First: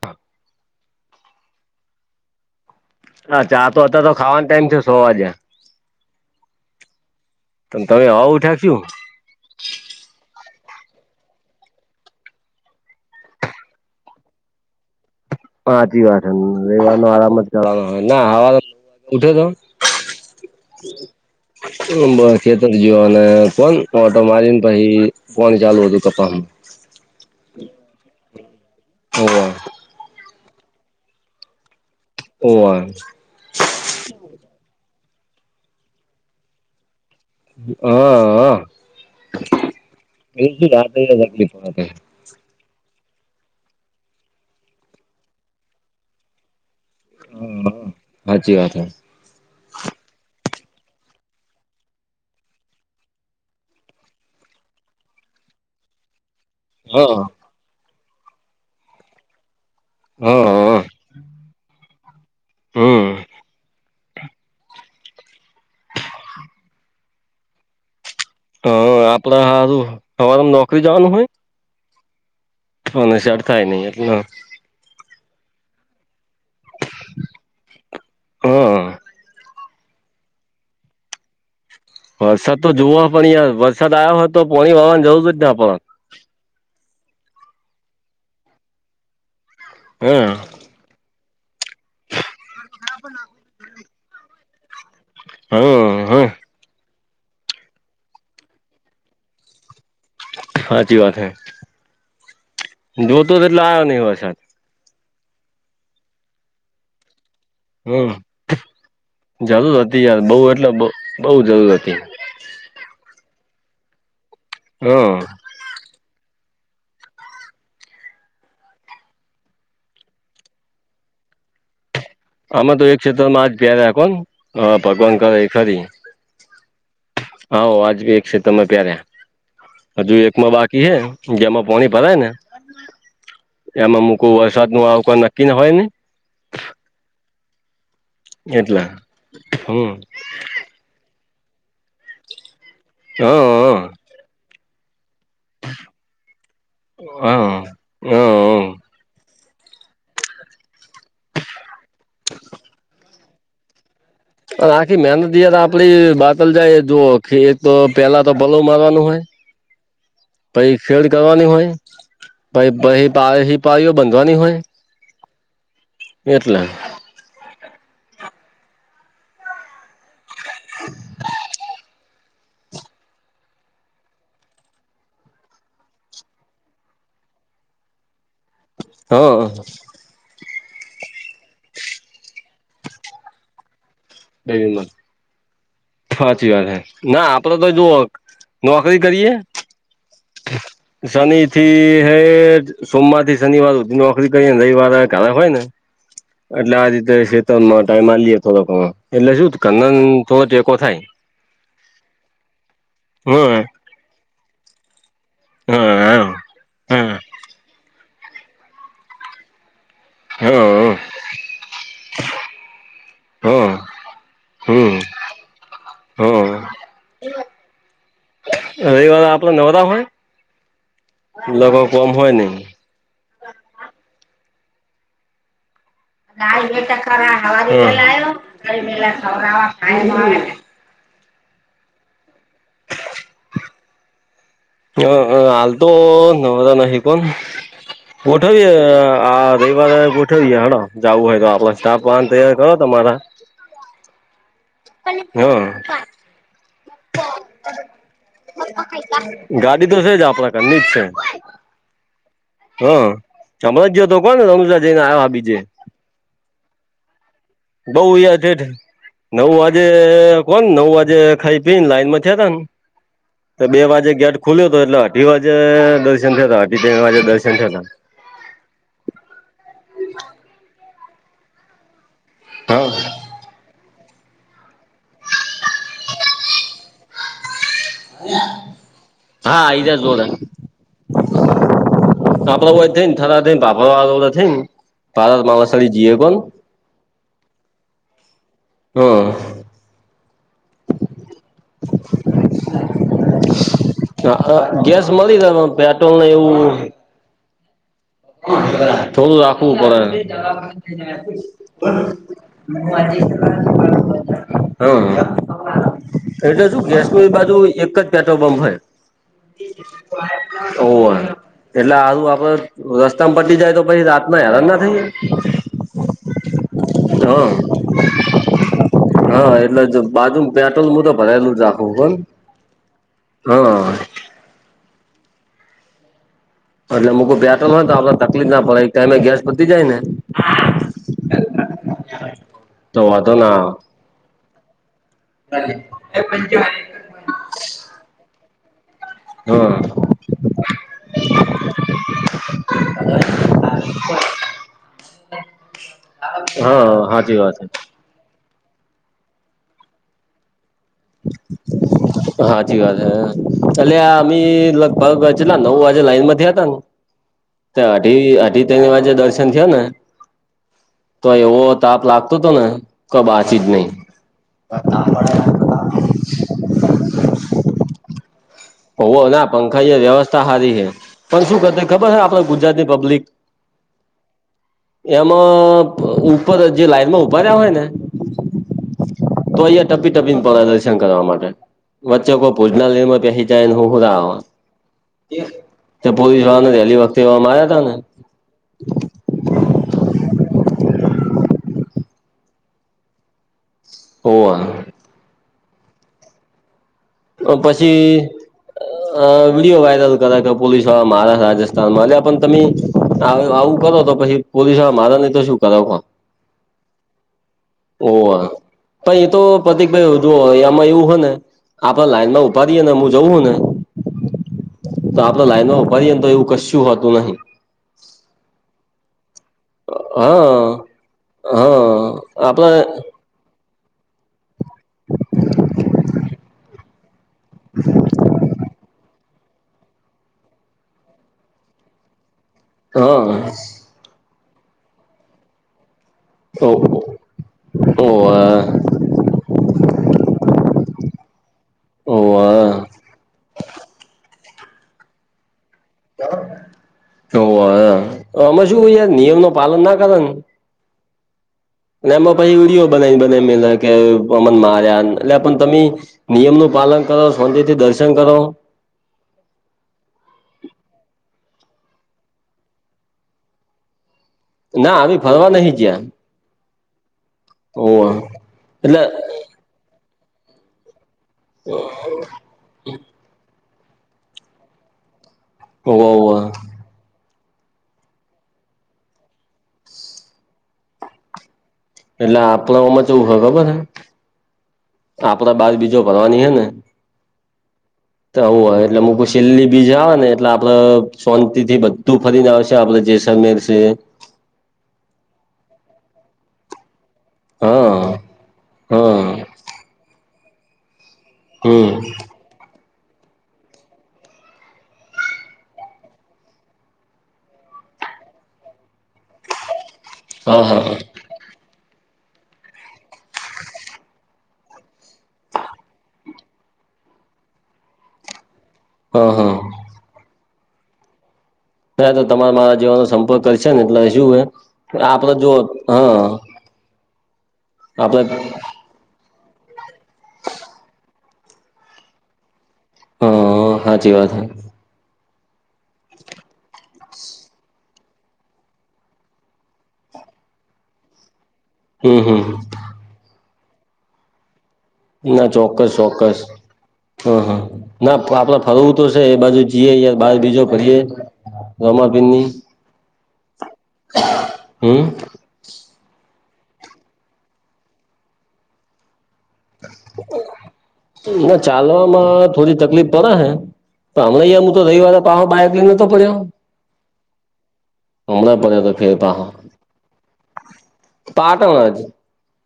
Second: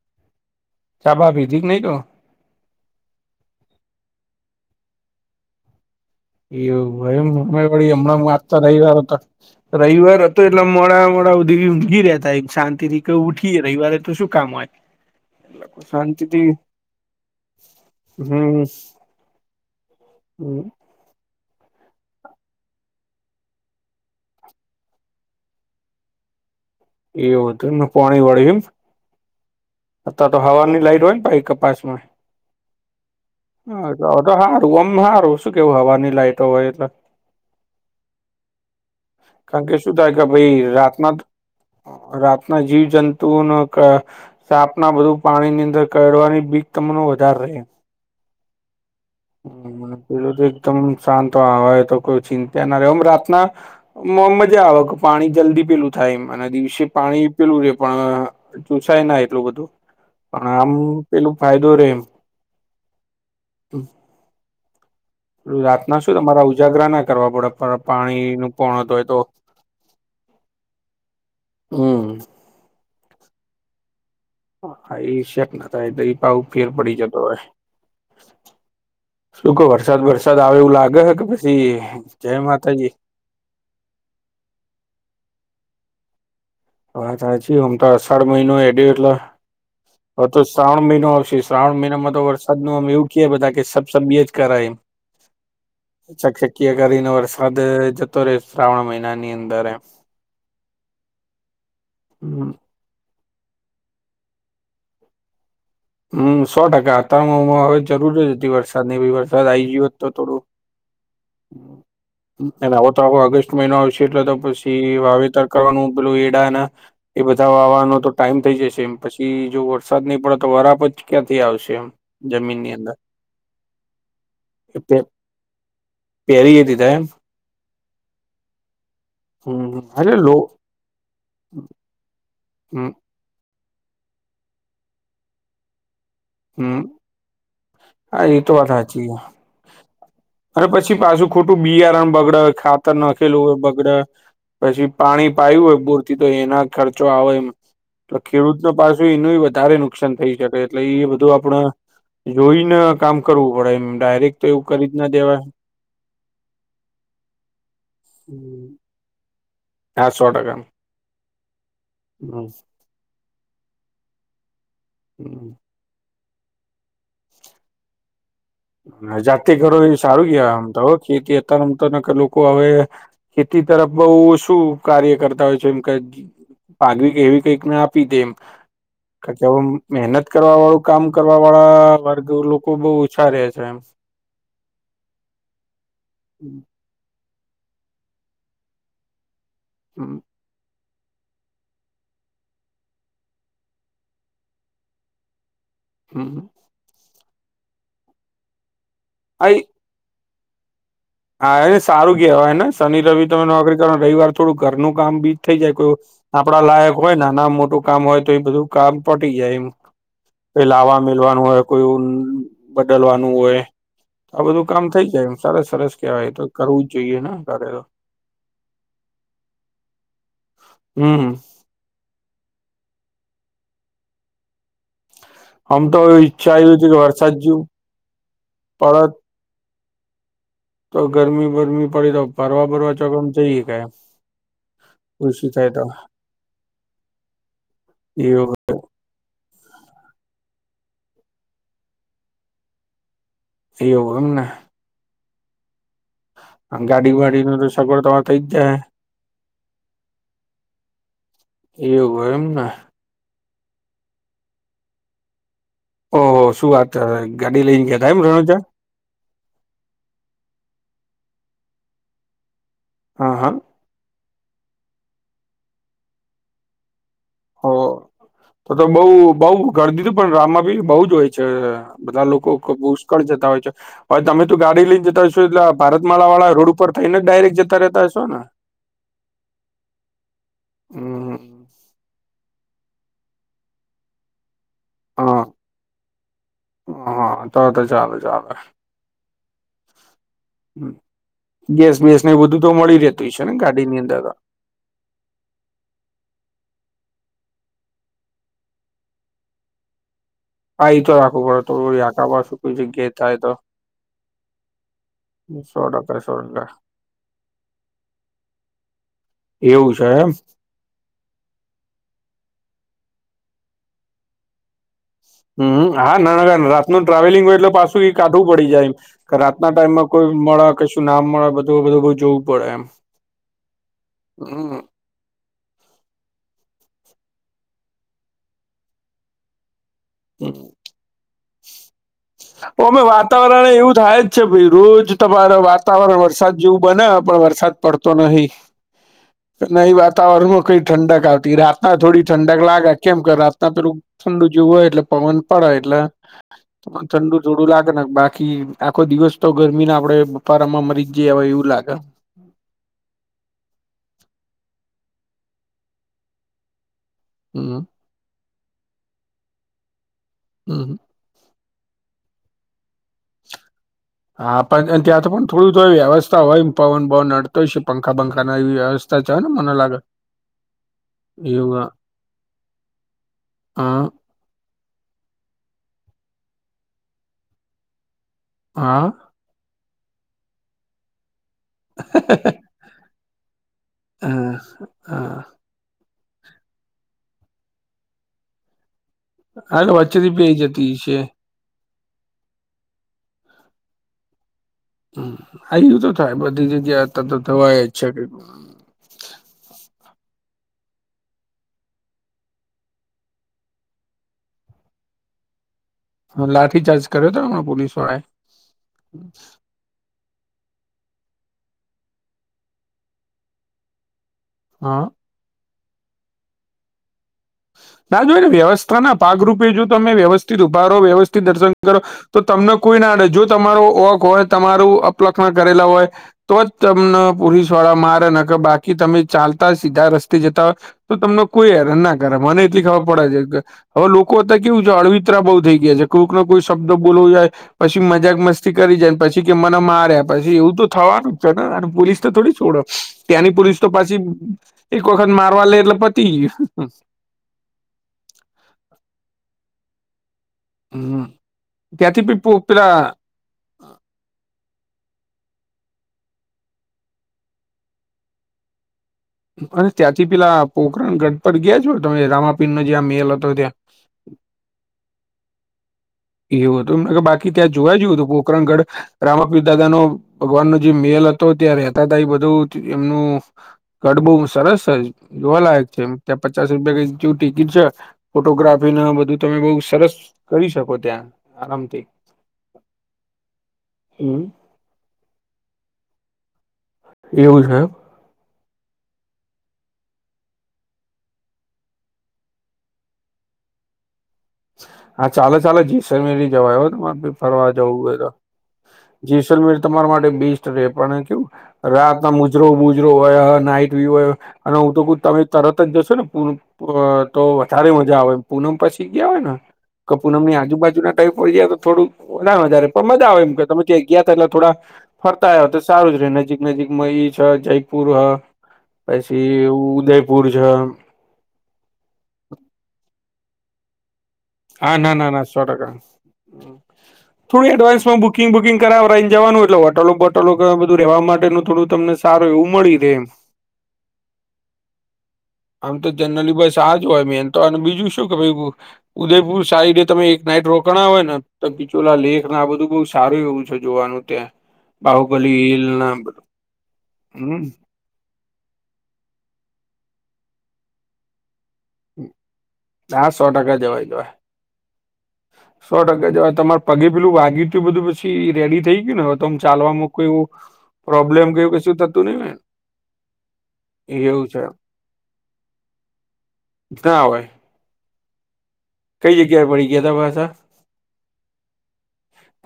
પપ [unintelligible] ચા ભા ભીજીક નહીં તો. હા ચા તો અ હતા તો ખાવાનો ટાઈમ છે સો વાગ્યા. એવુંયમે પણ વળી તમે હવા હમણાં હ ઉઠ્યા વાચતા શું રહી વા હતા. રવિવાર હતો એટલા મોડા મોડા ઉ દે ઊઘી રતા એમ શાંતિથી કવ ઉઠીય રવિવારે તો શું કામ હોય. [inaudible] પાચી વાત શાંતિથી રવાનો આરામ જ કરવાનો હો ના હવા ઉઠે તો. હમ બ ખેતર જયો અને કોણ મોટ મારીને પછી કોણ ચાલુ હતું કપાસ એવત પોણી વળીવીમ હ અ તો હવાની લાઈટ હોય ને ભાઈ કપાસમા ઓ હ હા તો હારું અમ સારું શું કેવું હવાની લાઈટો હોય એટલે હા હ કારણ કે શું થાય કે ભાઈ રાતના બિલકુલ આ રાત ના જીવ જંતુઓ ન સ્થાપના બધું પાણી ની અંદર કવાની બ તમ ન વધાર ર સાાચી વાત હ પેલું તો એકદમ શાંત હોય, તો કોઈ ચિંતા ના રમ રાતના મજા આવે કે પાણી જલ્દી પેલું થાય એમના દિવસે હા પાણી પેલું રે પણ જોુસાય ના એટલું બધું હા પણ આમ હા પેલું ફાયદો રે એમ હમ તો રાત ના શું તમારા ઉજાગરા ના કરવા પડે પણ પાણીનુ હ આપડ હારું અમારે નોકરી જવાનું હોય. હમ શ થાય નહી એટ. હ આ શકના તો પાાવ ફેર પડી જતો હોય હા શું કહ વરસાદ વરસે સદાવ એવું લાગે કે પછી. જય વરસાદ તો માતાજી જોવ પણ યાર વરસાદ આવ્યો હોય, તો પોણી વારવાનું જવું જ જ પણ વા જાણે છી હમ તો અષાઢ મહિનો એડ એટલા હા હતો. શ્રાવણ મહિનો આવશે શ્રાવણ મહિનામાં તો વરસાદ ન અમે એવું કીએ બધા કે સબ સબી જ કરાયમ હા હા ચકચક કરીને વરસાદ જતો રહે શ્રાવણ મહિના ની અંદર એમ સાચી વાત હૈ હમ જોતો તો એટલે આવ્યો નહિ હોય, સાથે હમ સો ટકા વાતાવમાં હવે હમ જરૂર જ હતી વરસાદ ની વરસાદ આવી જરૂર ગયોત હતી તો યાર થોડુ. બઉ એટલે બઉ જરૂર હતી આવો તોો ઓગસ્ટ મહિનો આવશે એટલે તો પછી હમ વાવેતર કરવાનું પેલું એડાના એ બધા વાવાનો તો ટાઈમ થઈ જશે એમ પછી જો વરસાદ નહી, પડે તો વરાપછ ક્યાંથી આવશે એમ જમીનની આમાં તો અંદર એક ક્ષેત્ર માં ધ્યાન રાખો ને હ ભગવાન કરે ખરી પેરી આવો આજી એક છે તમે પ્યારે હમ હજુ એટલે લો એકમાં બાકી કેય જમા પાણી ભરાય ને હમ એમાં મુંકુ વરસાદ નું આવ કોઈ નક્કી હોય, ને હમ હા એ તો વાત એટલે હાચી. હમ અને પછી પાછું ખોટું બિયારણ બગડે ખાતર હા નાખેલું હો બગડે પછી પાણી પાયું હોય, બોરથી તો એના ખર્ચો આવે એ હા તો હમ ખેડૂતો પાછું એનું એ વધારે નુકસાન થઈ શકે એટલે એ બધ બ આપણા જોઈને કામ કરવું પડે એમ ડાયરેક્ટ તો એવું કરી આખી જ ના મહેનત દેવાય યાર આપડી બાતલ જાય જુઓ કે તો પેલા તો ભલો મારવાનું હોય. હા સો ટકા શેડ કરવાની હોય, પઇ ભાઈ પાડે થી પાળીઓ બાંધવાની હોય. [inaudible] એટલે ને જાતે કરો એ સારું કેવાય આમ તો, ખેતી એ કામ કરને કરલું. કો હવે ખેતી તરફ બહું શું કાર્ય કરતા હોય છે એમકે ગી પાગવી કે એવી કંઈક ના આપી દે એમ હ કારણકે આમ મહેનત કરવા વાળું કામ કરવા વાળા વર્ગ લોકો બહું ઓછા રહે. જેમ ડેરીમા, હાચી વાત હે. ના આપડે તો જોવો, નોકરી કરીયે. હમ્મ શનીથી હેઠ સોમવાર થી શનિવાર હુંધી નોકરી કરીયે, ને રવિવાર ધારે હોય ને. હમ એટલે આ રીતે શેતનમાં ટાઈમ આલિએ થોડોક ઘણો, એટલે શું આઈ ધરનો હુ થોડો તેકો થાય. હા એને સારું કેવાયને, શનિ રવિ તમે હમ નોકરી કરો રવિવાર થોડું ઘરનું કામ બી. થઈ જાય કો, હમ હમ આપડા લાયક હોય ને નાના મોટું કામ હોય તો એ બધું કામ પટી જાય એમ. કોઈ હમ લાવા મીલવાનું હોય, કોઈ બદલવાનું હોય. હમ આ બધું કામ હમ થઈ જાય, એમ સરસ સરસ કેહેવાય તો હમ કરવું જ જોઈએ ને ઘરે ઓ. રવિવાર આપડે નવરા હોય. હમ્મ લવો કોમ હોય ન. હમ તોઈ પડત [unintelligible] તો ગરમી બરમી પડી તો, ફરવા ભરવા ચોક આમ જઈએ કાયે. ત્યોં અ હાલતો નવરા નહી, પણ ગોઠવીએ એવું આ આ રવિવારે ગોઠવીએ હાલો, જાવું હોય તો, આપડે સ્ટાફ વાન તૈયાર કરો તમારા. ફેવરુના હા આમ ગાડી વાડી નુ તો સગવડ તમાર થઇજ જાહે. ગાડી તો છે જ આપડા ઘરની અવુ એમને. હા, અમણાં જ ગયો તો કોન રણુજા જઈને આવ્યો બીજે ઓહો! શું વાત કરે, ગાડી લઈને ગયા બઉ હતા એમ યાર રણુજા. ઠેઠ નવ વાજે, કોણ નવ વાજે ખાઈ પીને લાઈન માં થયાતા ન. હા હા બે વાજે ગેટ ખુલ્યો તો, એટલે અઢી વાજે દર્શન થયાતા અઢી બે વાજે દર્શન ઓ થયાતા. તો તો બઉ બઉ ગરદી તુ પણ, રામાંબી બઉજ હોય છે, બધા લોકો હતા કોસ હા કળ જતા હોય છે, તમે તું ગાડી લઈને જતા હોયશો એટલે ભારતમાળા વાળા રોડ ઉપર થઈ ને ડાયરેક્ટ જ હા ઇજ ગોરા હમ કાપડા બથીન થારા દીન બાપા થીન બાળર હા મા સાડી જીએ કોણ હા તો તો ચાલૂઝ ચલે હા હ ગેસ બેેસ ને બધું તો મળી રહેેતું હોય શે ને ગાડીની અંદર. હ હા ગેસ મળી જાય પણ પેટ્રોલ એવું થોડું રાખવું હા એ તો પડે. રાખવું પડે થોડું આકાબાસું કોઈ વા જગ્યાએ થાય તો હમ સો ટકા સો ટકા એટલે શું ગેસ નું એ બાજુ એક જ પેટ્રોલ પં્પ હોય. એવું છે એમ [unintelligible] તો આ, એટલે આારું આપડે રસ્તામાં પટી જાય તો પછી રાત ના હેરાન ના થાઈયે. હમ હા ના ના, રાતનુ ટ્રાવેલિંગ હા હોય એટલે પાછું એ કાઠું પડી જાય એમ. ક હા રાતના એટલે ટાઈમમાં કોઈ બાજુ મળા કે પેટ્રોલ હું શું તો ના મળે ભરાયેલું જ બધું રાખું કોણ બધુંઈ જોવું પડે એમ. હા હમ એટલે મોગું બેઠ ન હોય તો આપડે તકલીફ ના પડે એક ટાઈમે ગેસ પતી જાય ને હમ હ ઓ અમે વાતાવરણ એવું થાય જ છે ભાઈ રોજ તમારે વાતાવરણ વરસાદ જેવું બને પણ વરસાદ. પડતો નહી. આવે. ન એ વાતાવરણમાં કઈ ઠંડક આવતી રાતના થોડી ઠંડક લાગે કેમ કર રાતના પેલું. ઠંડુ જોવું હોય એટલે પવન પડે એટલે હા ઠંડુ હાચી વાત હે. જોડું લાગે ને બાકી આખો દિવસ તો ગરમી ના આપડે બપારામાં મરી. જે હવે એવું લાગે સાચી વાત હે એટલે અમે લગભગ છેલ્લા નવ વાગે લાઈન થી હતા ને હમ તે અઢી અઢી તેની વાે દર્શન થયો ને હમ હ તો એવો તાપ લાગતો હતો ને ક બાચી જ નહી. હા પણ ત્યાં તો પણ થોડી થય વ્યવસ્થા હોય પવન ભવનડ તો છે પંખા બંખા ન એવી હોવ વ્યવસ્થા છે ના ને મને પંખાએ લાગે. વ્યવસ્થા હારી હે પણ શું કરતા એવું ખબર હ આપડ ગુજરાતની પબ્લિક આ એમાં ઉપર જે લાાઈનમાં ઉભા ર્યા હોય ને હા તો અહીયા ટપી ટપીને પ્રદર્શન કરવા માટે વચ્ચે કોઈ ભુજના લનમાં પ જને હુંું હા હા પોલીસ વાને વહેલી વખતે એવા માર્યા હતા ને હાલે વચ્ચેથી પઈ જતી છે. ઓવા હ આું તો થાય બધી જગ્યા. તો થવાય જ છે પછી. અ વિડિયો વાયરલ કર પોલીસ વાળા મહારાષ્ર રાજસ્થાનમાં પણ તમે આવું કરો તો પછી પોલીસ વાળા મારે નહી તો શું કરાવ. હ લાઠીચાર્જ કર્યો હતોમ પોલીસ. ઓ વાળાએ તો એ તો પતિક ભાઈ જો એમાં એવું હો ને આપે લાઈન માં ઉપાડીએે ને હું જવું ને હા તો આપડ લાઈનમાં ઉપાડીએ તો એવું કશું હોતું નહી. ના જો ને વ્યવસ્થા ના ભાગરૂપ તમે હા વ્યવસ્થિત ઉભા રો વ્યવસ્થિત દર્શન કરો હા તો આપડે તમને કોઈ ના આડે જો તમારું ઓક હોય તમારું અપલક્ષ્ન કરેલા હોય તો જ તમને પોલીસ વાળા મારે નાખ બાકી તમે ચાલતા સીધા રસ્તે જતા હોય તો તમને કોઈ હેરાન ના મને એટલી ખબર હા પડે છે. કે હવે લોકો અત્યારે કેવું છે. અળવિતરા બહુ થઈ ગયા છે. કોઈક ના કોઈ ઓવ શબ્દ બોલો જાય પછી ઓવ મજાક મસ્તી કરી જાય પછી કે મને માર્યા પછી એવું તો થવાનું પોલીસ તો ઓવ થોડી છોડો ત્યાંની પોલીસ તો પાછી એક વખત મારવા લે એટલે પતિ ગયું. ઓ અમે શું યાર નિયમ ન પાલન ના કરે હમ એ ત્યાંથી એમાં બી પો પછી વિડીયો પેલા બનાવી બને કે મમન માર્યા એટલે પણ તમે નિયમ નું પાલન કરો શાંતીથી દર્શન કરો. અને ત્યાંથી પેલા પોખરાણ ગઢ પર ગયા છો. તમે રામાપીર. જ્યાં મેલ હતો ત્યાં ના આવી ફરવા નહિ જયા. એવું હતું એમ બાકી ત્યાં જોવા જવું હતુ. પોકરણગઢ એટલે રામપ દાદા નો ભગવાનનોો જે મેલ હ તો ત્યાં રહેતા હતા એ બધું એમનું ગઢ બહ સરસ જ જોવા લાયક છે. હોવ એમ હોવ ત્યાં પચાસ ર જે ટિકિટ છે. ફોટોગ્રાફીને બધું તમે બઉ સરસ કરી શકો છો. એટલે આપણાઓમાં તોવું હ ખબર છે.? હમ આપડા બાદ બીજો ભરવાની હે ને? એવું છે.? તો આવું હોય એટલે હઈ સેલી બીજા આવે ને એટલે આપડે સોંતિ થી બધુ તું ફરી ના આવ છે. આપલા જેૈસાલમેર સે હા ચાલો ચાલો જીસમેરી જવા આવ તમા ફરવા જવું હોય હા તો હા જેસલમેર તમારા માટે બેસ્ટ રે પણ કેવું? હમ રહતા મુછ જરો બુજરો હોય નાઈટ વ્યુહ હોય અને હું તો તમે તરત જ જશો ને પ તો વધારે મજા આવે પૂનમ પછી ગયા હોય ને કે પૂનમ ની હા હા આજુબાજુ ના ટ ગયા તો થોડું વધારે વધારે પણ મજા આવે એમ કે તમે ત્યાં ગયા હતા એટલે થોડા ફરતા આવ્યા હો તો સારું જ ર નજીક નજીકમાં ઈ છે. જયપુર હ હા હા પછી ઉદયપુર છે. હ તો તમારે મારા જીવાનો સંપર્ક કર છે. ને એટલે શું હ આપડ જો હા થોડી એડવાન્સમાં આપડે બુકિંગ બુકિંગ કર રહીને જવાનું એટલે હોટલો બોટલો બધું રહેવા માટેનું થોડું તમને સારું એવું મળી રે. હા સાાચી વાત હ. આમ તો જનરલી બસ આજ હોય મેન તો અને બીજું શું કે ભાઈ? ઉદયપુર સાારીડે તમે એક નાઈટ રોકાણ હોય ને તો બિચોલા હમ લેક આ બધું બ સારું એવું છે. જોવાનું ત્યાં. ના બાહુબલી હિલ ચોક્કસ ના ચોક્કસ હ બધું હા! હમ ના આપડે ફરવું તો છે. એ બાજુ જઈએ યાર બાર બીજો ફરીએે. જમા પિની હા સો ટકા જવાય જવાય હમ [unintelligible] સો ટકા જેવાય તમારે પગે પેલું વાગી તયું બધું પછી રેડી થઈ ગયું ને? તોમ ચાલવાવામાં કઈ પ્રોબ્લેમ ના કું કશું થતું ચાલવામાં નહીં ને? એવું છે હમણાંયા હું તો રહી વા પા બાાયક લઈનેતો પડ્યો? ક હોય! હમણા પર તો ફેર કઈ પાહો જગ્યાએ પડી ગયા તા પાછા પાટણ જ.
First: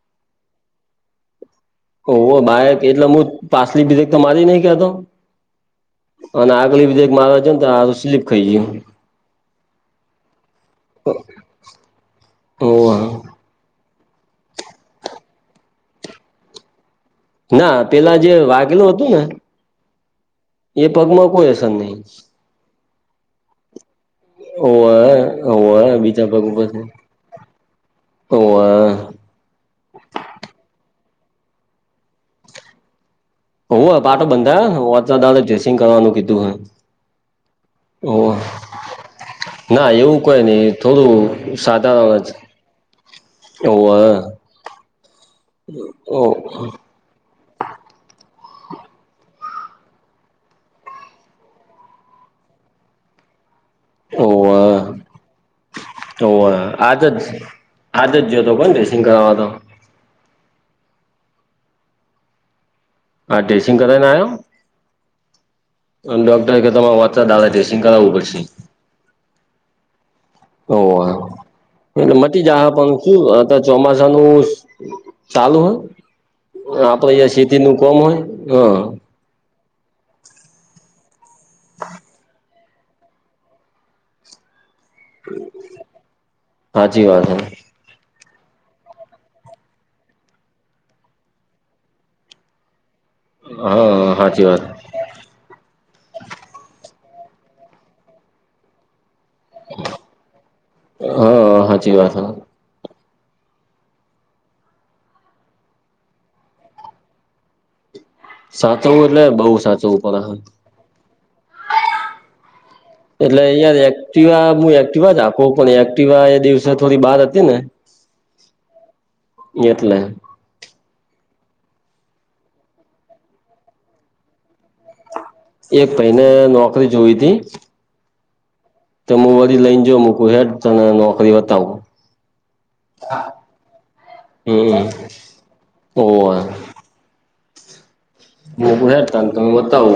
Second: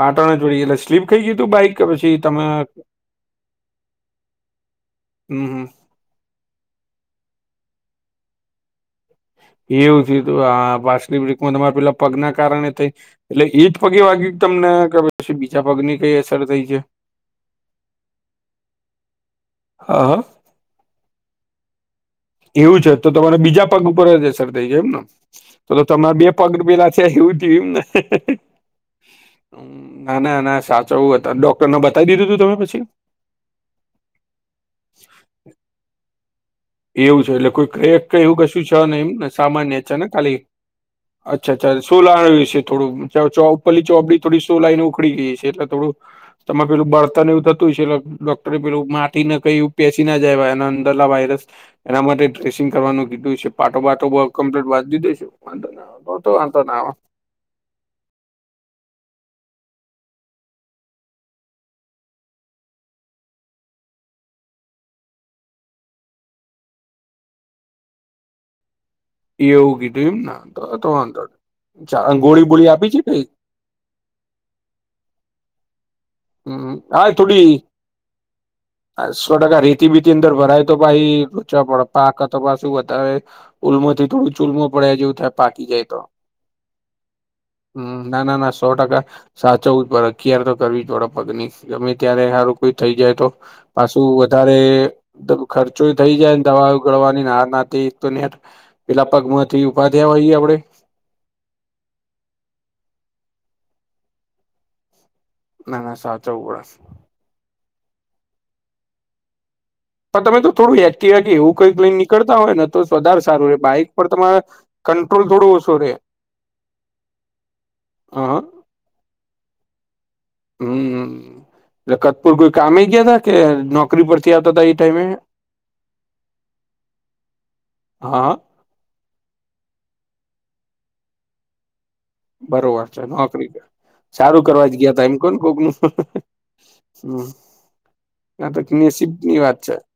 પાટણ જોડી એટ સ્લીપ ખઈ ગયું બાઈક? કે ઓ પછી તમે ભાઈ એટલે હું પાછલી ભેક તો મારી નહી કેતો? હમ હમ અને આગળ બીધા એક મારવા જ ને તોરું સ્લીપ ખાઈ ગયું. એવું છે પાસની બ્રેકમાં તમારા પેલા પગ ના કારણે ઓહ થયુ. એટલે એ જ પગે વાગ્યું તમને કે પી બીજા પગની કઈ અસર થઈ છે.? ના પેલા જે વાઘેલૂ હતું ને? હા હા એ પગમાં કોઈ અસર નહી. એવું છે તો તમારે બીજા પગ ઉપર જ અસર થઈ જાય એમ ઓવે ને તો ઓવે તમારે બે બીજા પગ ઉપર થી પેલા છે એવું જોયું એમ ને ઓવે ના ના ના સાચવું હતા ડોક્ટરને બતાવી દીધું તું તમે પછી? હ પાટો બંધાયોનેત ડ્રેસિંગ કરવાનું કીધું હ એવું છે એટલે કોઈ ક એવું કશું છે ને એમને સામાન્ય ના છે ને, એવું ખાલી કઈ નહી અચ્છા થોડું અચ્છા શું સાધારણ જ લાય છે થોડુ ઉપરલી ઓવે ચોમડી થોડી શુંલાય ને ઉખડી ગઈ છે, એટલે થોડું ઓ તમામાં પેલું બળતન એવું થુંય છે, એટલે ડોક્ટરે પેલું માટીથી ના કઈ પેેશસી ના જાય એના અંદર લ વાયરસ એના માટે ડ્રેસિંગ કરવાનું કીધું છે. પાટો બાટો ઓવે કમપ્લીટ વાંધ દી દઈશું વાંધ નતો વાંધો નાવે. બ છે [unintelligible] હાજ જ જોયોતો હતો પણ ડ્રેસિંગ કરાવવા તો. હા ડ્રેસિંગ કરાના આયો.. ડોક્ટર કે તમારે વાચતા દાદા ટેસ્ટિંગ કરાવવું પડશે. એવ કીધું એમ ને તો ઓ તો વાંધો નઈ. ચા એટલે ગોળી મતી જાહ બોળી આપી પણ છે કઈ શું ચોમાસા નું ચાલુ હોય. હમ હા આપડે અહં થોડી શેતી નું કોમ હોય હ સો ટકા રેતી બીતી અંદર ભરાય તો ભાઈ રચા પડ પાક તો શું વધારે ઉલ્મોથી થોડું ચુલમો પડ્યા જેવું થાય પાકી જાય તો હાચી વાત હે હમ ના ના ના સો ટકા સાચવ જ પ અખિયાર તો કરવી જ પડે પગની ગમે ત્યારે સારું કોઈ થઈ જાય, તો પાછું હા હાચી વધારે વાત ખર્ચો થઈ જાય ને દવા ઉગડવાની ના ના તો પેલા પગ તો ઉપાધ્યાવા હોઈએ આપણે હા સાચી વાત હ ના ના સાચા ઉડસ સાચવ એટલે બઉ સાચુ પણ તમે તો થોડું એક્ટવા એવું કંઈ કઈ નીકળતા હોયને તો વધાર એટલે સારું રે યાર બાઈક પર તમારે એક્ટિવા જ કંટ્રોલ થોડો હાકું ઓછો પણ રે એક્ટિવા એ દિવસે થોડી બાર હતી ને હા હ એટલે હમ હ ખતપુર કોઈ કામમે ગયા તા કે નોકરી પરથી આવતા હતાા એ ટાઈમે એક મહિને નોકરી જોવી હતી. હા. તો હું વરી લઈને જો મકું હેઠ તને નોકરી બતાવુ બરોબર છે નોકરી સારું કરવા જ હમ ગયા ત એમ કોણ કોક નું ઓવે હમ હું હેાર ત તમે બતાવ